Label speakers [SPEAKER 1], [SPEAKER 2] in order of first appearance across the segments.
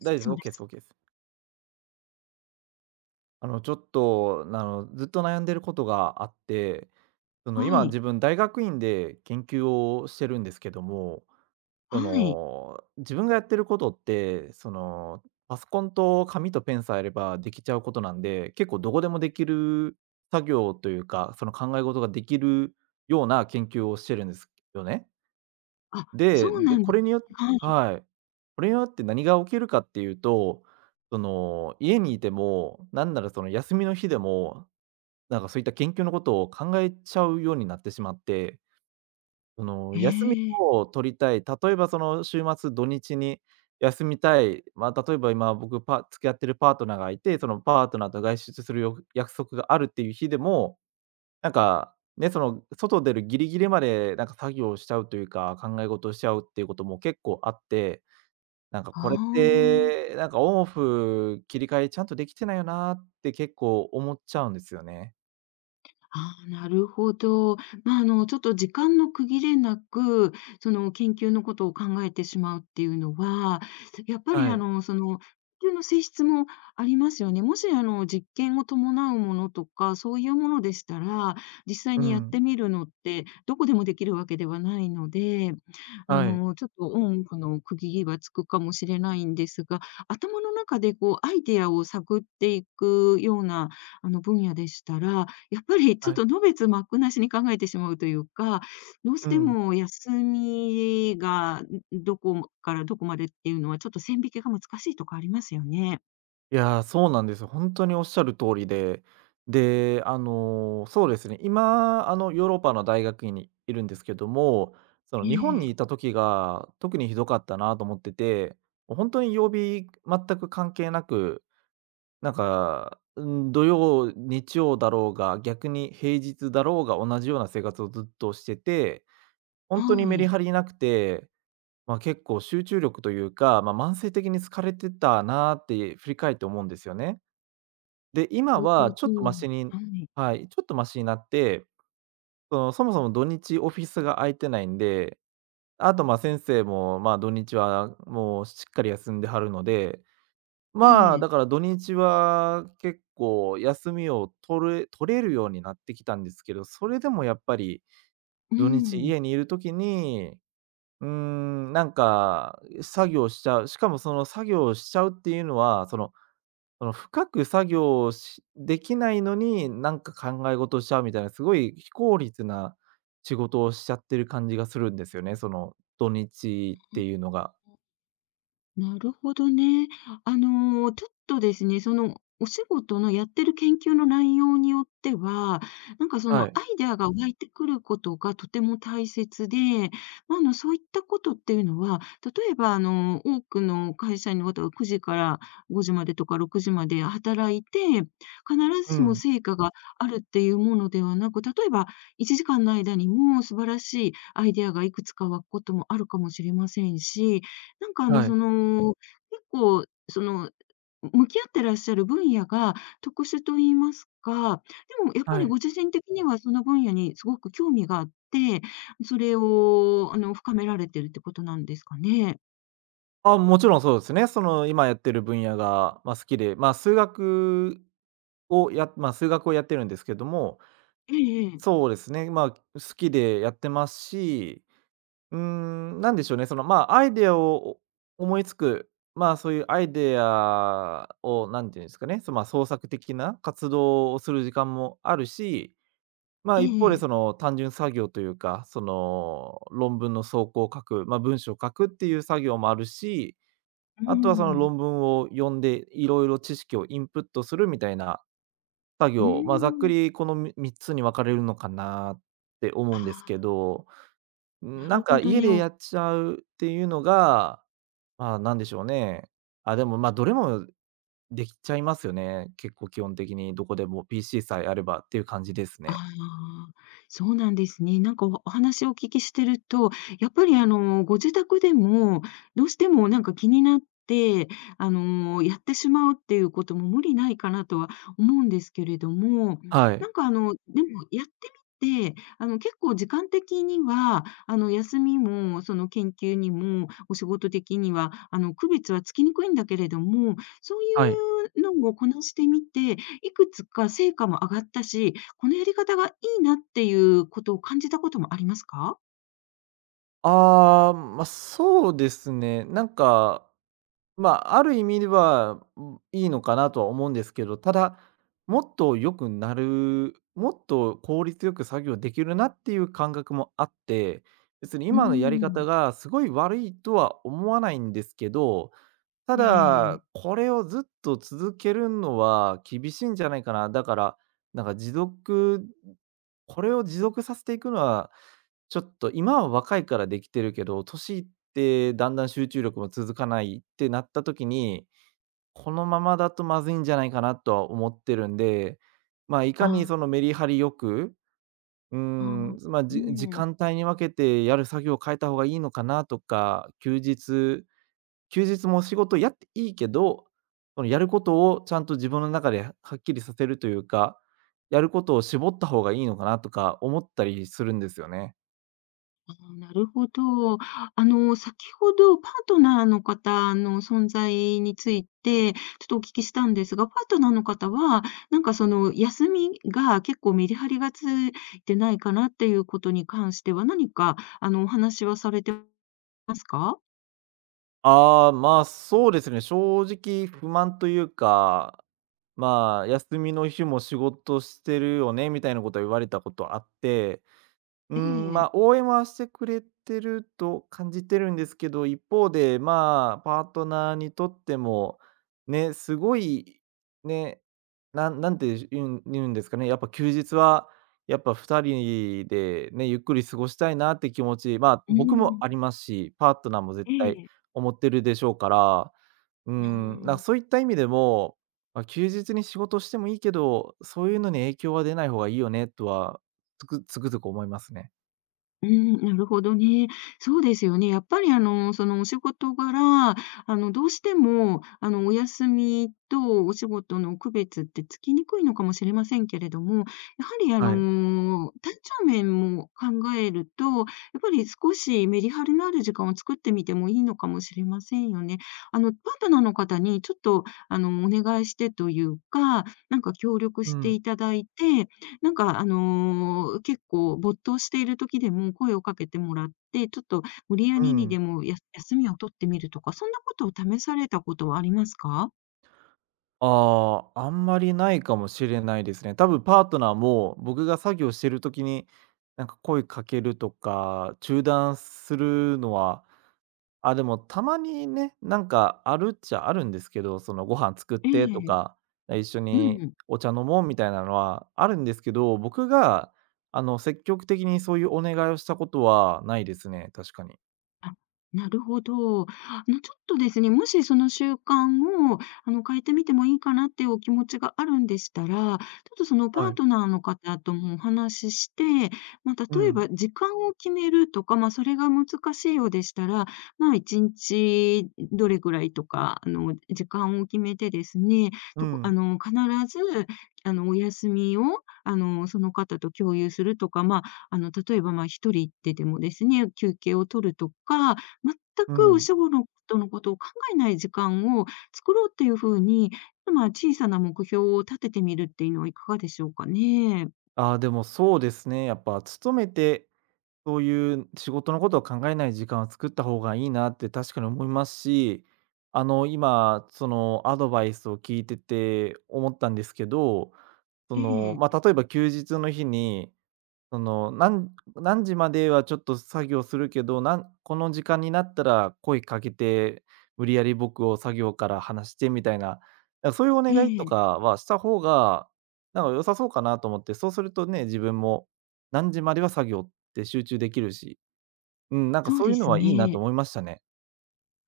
[SPEAKER 1] 大
[SPEAKER 2] そ
[SPEAKER 1] 丈
[SPEAKER 2] う
[SPEAKER 1] 夫
[SPEAKER 2] で
[SPEAKER 1] です。OK です。
[SPEAKER 2] す。
[SPEAKER 1] OK です。ちょっと、ずっと悩んでることがあって、その、
[SPEAKER 2] は
[SPEAKER 1] 今
[SPEAKER 2] い、
[SPEAKER 1] 自分大学院で研究をしてるんですけども、
[SPEAKER 2] は
[SPEAKER 1] そ
[SPEAKER 2] い。
[SPEAKER 1] の、自分がやってることって、その、パソコンと紙とペンさえあればできちゃうことなんで、結構どこでもできる作業というか、その考え事ができるような研究をしてるんですよね。
[SPEAKER 2] あ、そ
[SPEAKER 1] で、
[SPEAKER 2] うな
[SPEAKER 1] で、
[SPEAKER 2] ん
[SPEAKER 1] こ
[SPEAKER 2] で
[SPEAKER 1] れによ
[SPEAKER 2] すね。はい。
[SPEAKER 1] はい。これによって何が起きるかっていうと、その、家にいても、なんならその休みの日でも、なんかそういった研究のことを考えちゃうようになってしまって、その、
[SPEAKER 2] え
[SPEAKER 1] 休み
[SPEAKER 2] え、
[SPEAKER 1] を取りたい、例えばその週末、土日に休みたい、まあ、例えば今僕パ付き合ってるパートナーがいて、そのパートナーと外出するよ約束があるっていう日でもなんか、ね、その、外出るギリギリまで、なんか作業しちゃうというか、考え事をしちゃうっていうことも結構あって、なんか
[SPEAKER 2] あ
[SPEAKER 1] これっ
[SPEAKER 2] あ。
[SPEAKER 1] なんかオンオフ切り替えちゃんとできてないよなって結構思っちゃうんですよね。
[SPEAKER 2] ああ、なるほど。まあ、ちょっと時間の区切れなく、その研究のことを考えてしまうっていうのは、やっぱり
[SPEAKER 1] はい。
[SPEAKER 2] 研究の性質もありますよね。もし実験を伴うものとか、そういうものでしたら、実際
[SPEAKER 1] う
[SPEAKER 2] にやっ
[SPEAKER 1] ん。
[SPEAKER 2] てみるのって、どこでもできるわけではないので、
[SPEAKER 1] はい、
[SPEAKER 2] ちょっとオンオフの区切りはつくかもしれないんですが、頭の中でこう、アイデアを探っていくような、分野でしたら、やっぱりち
[SPEAKER 1] は
[SPEAKER 2] ょっ
[SPEAKER 1] い。
[SPEAKER 2] とのべつ幕なしに考えてしまうというか、どう
[SPEAKER 1] う
[SPEAKER 2] して
[SPEAKER 1] ん。
[SPEAKER 2] も休みが、どこからどこまでっていうのは、ちょっと線引きが難しいとこありますよね。
[SPEAKER 1] いやー、そうなんですよ。本当におっしゃる通りで、で、あの、そうですね、今、あの、ヨーロッパの大学院にいるんですけども、そ
[SPEAKER 2] え
[SPEAKER 1] の、日本にいた
[SPEAKER 2] え、
[SPEAKER 1] 時が特にひどかったなと思ってて、もう本当に曜日全く関係なく、なんか、う土曜、日曜だろうが、逆に平日だろうが同じような生活をずっとしてて、
[SPEAKER 2] は
[SPEAKER 1] 本当にメリ
[SPEAKER 2] い。
[SPEAKER 1] ハリなくて、まあ、結構集中力というか、まあ、慢性的に疲れてたなーって振り返って思うんですよね。で、今
[SPEAKER 2] なる
[SPEAKER 1] は
[SPEAKER 2] ほ
[SPEAKER 1] ちょ
[SPEAKER 2] ど。
[SPEAKER 1] っとマシに
[SPEAKER 2] はい。
[SPEAKER 1] はい、ちょっとマシになって、その、そもそも土日オフィスが空いてないんで、あと、ま、先生も、ま、土日はもうしっかり休んではるので、
[SPEAKER 2] え
[SPEAKER 1] まあ、
[SPEAKER 2] え、
[SPEAKER 1] だから土日は結構休みを取れ取れるようになってきたんですけど、それでもやっぱり
[SPEAKER 2] う
[SPEAKER 1] 土日
[SPEAKER 2] ん。
[SPEAKER 1] 家にいる時に、うーん、なんか作業しちゃう、しかもその作業しちゃうっていうのは、その深く作業をしできないのに、なんか考え事をしちゃうみたいな、すごい非効率な仕事をしちゃってる感じがするんですよね、その土日っていうのが。
[SPEAKER 2] なるほどね。ちょっとですね、お仕事のやってる研究の内容によっては、なんかそ
[SPEAKER 1] は
[SPEAKER 2] の
[SPEAKER 1] い。
[SPEAKER 2] アイデアが湧いてくることがとても大切で、まあ、そういったことっていうのは、例えば、多くの会社員の方が9時から5時までとか6時まで働いて、必
[SPEAKER 1] う
[SPEAKER 2] ずしも
[SPEAKER 1] ん。
[SPEAKER 2] 成果があるっていうものではなく、例えば1時間の間にも素晴らしいアイデアがいくつか湧くこともあるかもしれませんし、なんか
[SPEAKER 1] はい。
[SPEAKER 2] 結構向き合ってらっしゃる分野が特殊と言いますか、でもやっぱ
[SPEAKER 1] は
[SPEAKER 2] り
[SPEAKER 1] い。
[SPEAKER 2] ご自身的にはその分野にすごく興味があって、それを深められてるってことなんですかね？
[SPEAKER 1] あ、もちろんそうですね。その今やってる分野が、まあ、好きで、まあ、数学をやってるんですけども、
[SPEAKER 2] ええ、ええ。
[SPEAKER 1] そうですね、まあ、好きでやってますしうーん、なんでしょうね、その、まあ、アイデアをお思いつく、まあ、そういうアイデアを、なんていうんですかね、そ、まあ、創作的な活動をする時間もあるし、ま
[SPEAKER 2] え
[SPEAKER 1] あ、一方で
[SPEAKER 2] え、
[SPEAKER 1] その単純作業というか、その論文の草稿を書く、まあ、文章を書くっていう作業もあるし、
[SPEAKER 2] う
[SPEAKER 1] あとはその
[SPEAKER 2] ん。
[SPEAKER 1] 論文を読んで、いろいろ知識をインプットするみたいな作
[SPEAKER 2] う
[SPEAKER 1] 業、まあ、ざっく
[SPEAKER 2] ん。
[SPEAKER 1] りこのみ3つに分かれるのかなって思うんですけ
[SPEAKER 2] ああ、
[SPEAKER 1] ど。
[SPEAKER 2] な
[SPEAKER 1] なん
[SPEAKER 2] るほ
[SPEAKER 1] か
[SPEAKER 2] ど
[SPEAKER 1] 家
[SPEAKER 2] ね。
[SPEAKER 1] でやっちゃうっていうのが、まあ、なんでしょうね。あ、でも、まあ、どれもできちゃいますよね。結構基本的にどこでも PC さえあればっていう感じです
[SPEAKER 2] あ
[SPEAKER 1] ね。
[SPEAKER 2] あ、そうなんですね。なんかお話をお聞きしてると、やっぱりご自宅でも、どうしてもなんか気になって、やってしまうっていうことも無理ないかなとは思うんですけれども、
[SPEAKER 1] はい。
[SPEAKER 2] なんかでもやってみて、結構時間的には、休みも、その研究にも、お仕事的には、区別はつきにくいんだけれども、そう
[SPEAKER 1] はい。
[SPEAKER 2] いうのをこなしてみて、いくつか成果も上がったし、このやり方がいいなっていうことを感じたこともありますか？
[SPEAKER 1] ああ、まあ、そうですね。なんかまあ、ある意味では、うん、いいのかなとは思うんですけど、ただ、もっと良くなる、もっと効率よく作業できるなっていう感覚もあって、別に
[SPEAKER 2] うー
[SPEAKER 1] 今のやり
[SPEAKER 2] ん。
[SPEAKER 1] 方がすごい悪いとは思わないんですけど、た
[SPEAKER 2] え
[SPEAKER 1] だ、
[SPEAKER 2] え、
[SPEAKER 1] これをずっと続けるのは厳しいんじゃないかな。だから、なんか持続これを持続させていくのはちょっと今は若いからできてるけど、年いってだんだん集中力も続かないってなった時に、このままだとまずいんじゃないかなとは思ってるんで、まあ、いかにそ
[SPEAKER 2] あ
[SPEAKER 1] のメリハリよく、うー
[SPEAKER 2] あ、
[SPEAKER 1] ん、まあ、
[SPEAKER 2] う
[SPEAKER 1] じ時
[SPEAKER 2] ん。
[SPEAKER 1] 間帯に分けてやる作業を変えた方がいいのかなとか、休日も仕事やっていいけど、そのやることをちゃんと自分の中でははっきりさせるというか、やることを絞った方がいいのかなとか思ったりするんですよね。
[SPEAKER 2] ああ、なるほど。先ほどパートナーの方の存在について、ちょっとお聞きしたんですが、パートナーの方は、なんかその休みが結構メリハリがついてないかなっていうことに関しては、何かお話はされてますか？
[SPEAKER 1] ああ、まあ、そうですね、正直不満というか、まあ、休みの日も仕事してるよねみたいなことは言われたことあってう
[SPEAKER 2] え
[SPEAKER 1] ん、ま
[SPEAKER 2] え。
[SPEAKER 1] あ、応援はしてくれてると感じてるんですけど、一方で、まあ、パートナーにとっても、ね、すごい、ね、なんなんて言うん言うんですかね、やっぱ休日は、やっぱ2人でね、ゆっくり過ごしたいなって気持ち、まあ、
[SPEAKER 2] う
[SPEAKER 1] 僕も
[SPEAKER 2] ん。
[SPEAKER 1] ありますし、パートナーも絶
[SPEAKER 2] え
[SPEAKER 1] 対
[SPEAKER 2] え。
[SPEAKER 1] 思ってるでしょうから、う
[SPEAKER 2] うー
[SPEAKER 1] ん、なんか
[SPEAKER 2] ん。
[SPEAKER 1] そういった意味でも、まあ、休日に仕事してもいいけど、そういうのに影響は出ない方がいいよねとは、つくつくづく思いますね。
[SPEAKER 2] うん、なるほどね。そうですよね。やっぱりそのお仕事柄、どうしても、お休みとお仕事の区別ってつきにくいのかもしれませんけれども、やはり
[SPEAKER 1] はい。
[SPEAKER 2] 体調面も考えると、やっぱり少しメリハリのある時間を作ってみてもいいのかもしれませんよね。パートナーの方にちょっと、お願いしてというか、なんか協力
[SPEAKER 1] う
[SPEAKER 2] して
[SPEAKER 1] ん、
[SPEAKER 2] いただいて、なんか、結構没頭している時でも声をかけてもらって、ちょっと無理や
[SPEAKER 1] う
[SPEAKER 2] りに
[SPEAKER 1] ん。
[SPEAKER 2] でも休みを取ってみるとか、そんなことを試されたことはありますか？
[SPEAKER 1] ああ、あんまりないかもしれないですね。多分パートナーも、僕が作業してる時に、なんか声かけるとか、中断するのは、あ、でもたまにね、なんかあるっちゃあるんですけど、そのご飯作っ
[SPEAKER 2] え
[SPEAKER 1] てと
[SPEAKER 2] え、
[SPEAKER 1] か、一緒
[SPEAKER 2] う
[SPEAKER 1] に
[SPEAKER 2] ん。
[SPEAKER 1] お茶飲もうみたいなのはあるんですけど、僕があの積極的にそういうお願いをしたことはないですね、確かに。
[SPEAKER 2] あ、なるほど。ちょっとですね、もしその習慣を、変えてみてもいいかなっていうお気持ちがあるんでしたら、ちょっとその
[SPEAKER 1] は
[SPEAKER 2] パー
[SPEAKER 1] い。
[SPEAKER 2] トナーの方ともお話しして、まあ、
[SPEAKER 1] う
[SPEAKER 2] 例え
[SPEAKER 1] ん、
[SPEAKER 2] ば時間を決めるとか、まあ、それが難しいようでしたら、まあ、一日どれぐらいとか、時間を決めてですね、
[SPEAKER 1] う
[SPEAKER 2] とこあ
[SPEAKER 1] ん、
[SPEAKER 2] の、必ず、お休みを、その方と共有するとか、まあ例えば、まあ、一人行っててもですね、休憩を取るとか、全
[SPEAKER 1] う
[SPEAKER 2] くお
[SPEAKER 1] ん。
[SPEAKER 2] 仕事のことを考えない時間を作ろうっていう風に、まあ、小さな目標を立ててみるっていうのはいかがでしょうかね。
[SPEAKER 1] ああ、でもそうですね。やっぱ勤めて、そういう仕事のことを考えない時間を作った方がいいなって確かに思いますし、あの、今、そのアドバイスを聞いてて思ったんですけど、そ
[SPEAKER 2] え
[SPEAKER 1] の、
[SPEAKER 2] え、
[SPEAKER 1] まあ、例えば休日の日にその、何時まではちょっと作業するけど、なんこの時間になったら声かけて、無理やり僕を作業から離してみたいな、なんかそういうお
[SPEAKER 2] え
[SPEAKER 1] 願いと
[SPEAKER 2] え、
[SPEAKER 1] かはした方が、なんか良さそうかなと思って、そうするとね、自分も何時までは作業って集中できるし、うん、なんか
[SPEAKER 2] そう
[SPEAKER 1] そうい
[SPEAKER 2] で
[SPEAKER 1] うの
[SPEAKER 2] す
[SPEAKER 1] はいいなと
[SPEAKER 2] ね。
[SPEAKER 1] 思いましたね。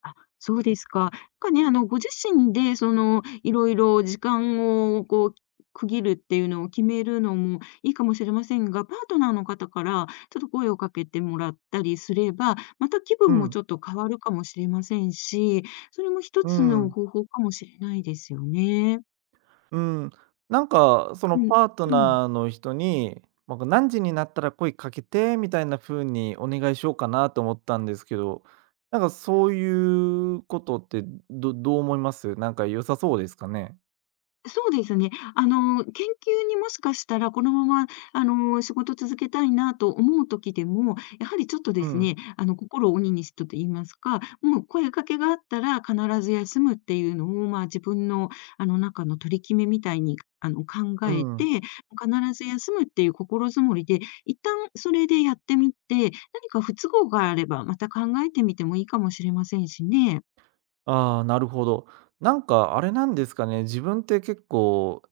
[SPEAKER 2] あ、そうですか。なんかね、ご自身で、いろいろ時間を、こう、区切るっていうのを決めるのもいいかもしれませんが、パートナーの方からちょっと声をかけてもらったりすれば、また気
[SPEAKER 1] う
[SPEAKER 2] 分も
[SPEAKER 1] ん、
[SPEAKER 2] ちょっと変わるかもしれませんし、それも一
[SPEAKER 1] う
[SPEAKER 2] つの
[SPEAKER 1] ん。
[SPEAKER 2] 方法かもしれないですよね。
[SPEAKER 1] うん、なんかその
[SPEAKER 2] うん、
[SPEAKER 1] パート
[SPEAKER 2] うん。
[SPEAKER 1] ナーの人に、なんか「何時になったら声かけて」みたいな風にお願いしようかなと思ったんですけど、なんかそういうことって、どう思います？なんか良さそうですかね？
[SPEAKER 2] そうですね。研究にもしかしたらこのまま、仕事続けたいなと思う時でも、やはりちょっと
[SPEAKER 1] う
[SPEAKER 2] です
[SPEAKER 1] ん、
[SPEAKER 2] ね、心を鬼にしてと言いますか、もう声かけがあったら必ず休むっていうのを、まあ、自分の、中の取り決めみたいに、考
[SPEAKER 1] う
[SPEAKER 2] えて、
[SPEAKER 1] ん。
[SPEAKER 2] 必ず休むっていう心づもりで、一旦それでやってみて、何か不都合があれば、また考えてみてもいいかもしれませんしね。
[SPEAKER 1] ああ、なるほど。なんかあれなんですかね、自分って結構、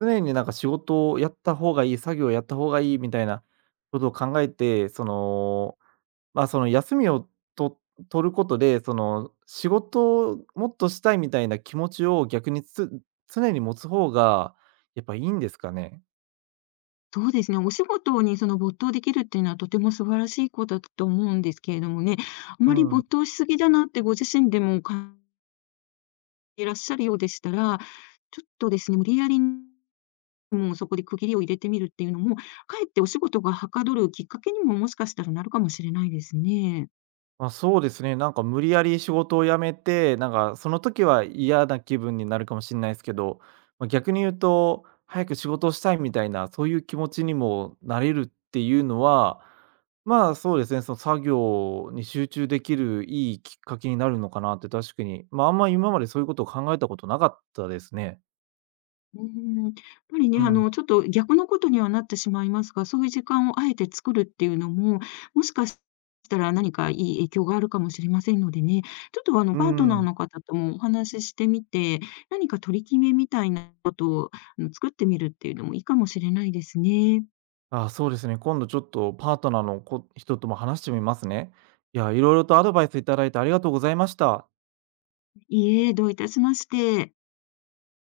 [SPEAKER 1] 常になんか仕事をやった方がいい、作業をやった方がいいみたいなことを考えて、そのまあ、その休みをと取ることで、その仕事をもっとしたいみたいな気持ちを逆に常に持つ方がやっぱいいんですかね？
[SPEAKER 2] そうですね、お仕事に没頭できるっていうのはとても素晴らしいことだと思うんですけれどもね、あ
[SPEAKER 1] う
[SPEAKER 2] まり没
[SPEAKER 1] ん
[SPEAKER 2] 頭しすぎだなってご自身でも感じていらっしゃるようでしたら、ちょっとですね、無理やりもうそこで区切りを入れてみるっていうのも、かえってお仕事がはかどるきっかけにももしかしたらなるかもしれないですね。
[SPEAKER 1] まあ、そうですね、なんか無理やり仕事を辞めて、なんかその時は嫌な気分になるかもしれないですけど、まあ、逆に言うと、早く仕事をしたいみたいな、そういう気持ちにもなれるっていうのは、まあ、そうですね、その作業に集中できるいいきっかけになるのかなって確かに、ま、ああんま今までそういうことを考えたことなかったですね。
[SPEAKER 2] うーん、やっぱりね、
[SPEAKER 1] うん。
[SPEAKER 2] ちょっと逆のことにはなってしまいますが、そういう時間をあえて作るっていうのも、もしかしたら何かいい影響があるかもしれませんのでね、ちょっと
[SPEAKER 1] う
[SPEAKER 2] パートナー
[SPEAKER 1] ん。
[SPEAKER 2] の方ともお話ししてみて、何か取り決めみたいなことを、作ってみるっていうのもいいかもしれないですね。
[SPEAKER 1] あそうですね、今度ちょっとパートナーのこ人とも話してみますね。いや、いろいろとアドバイスいただいてありがとうございました。
[SPEAKER 2] いいえ、どういたしまして。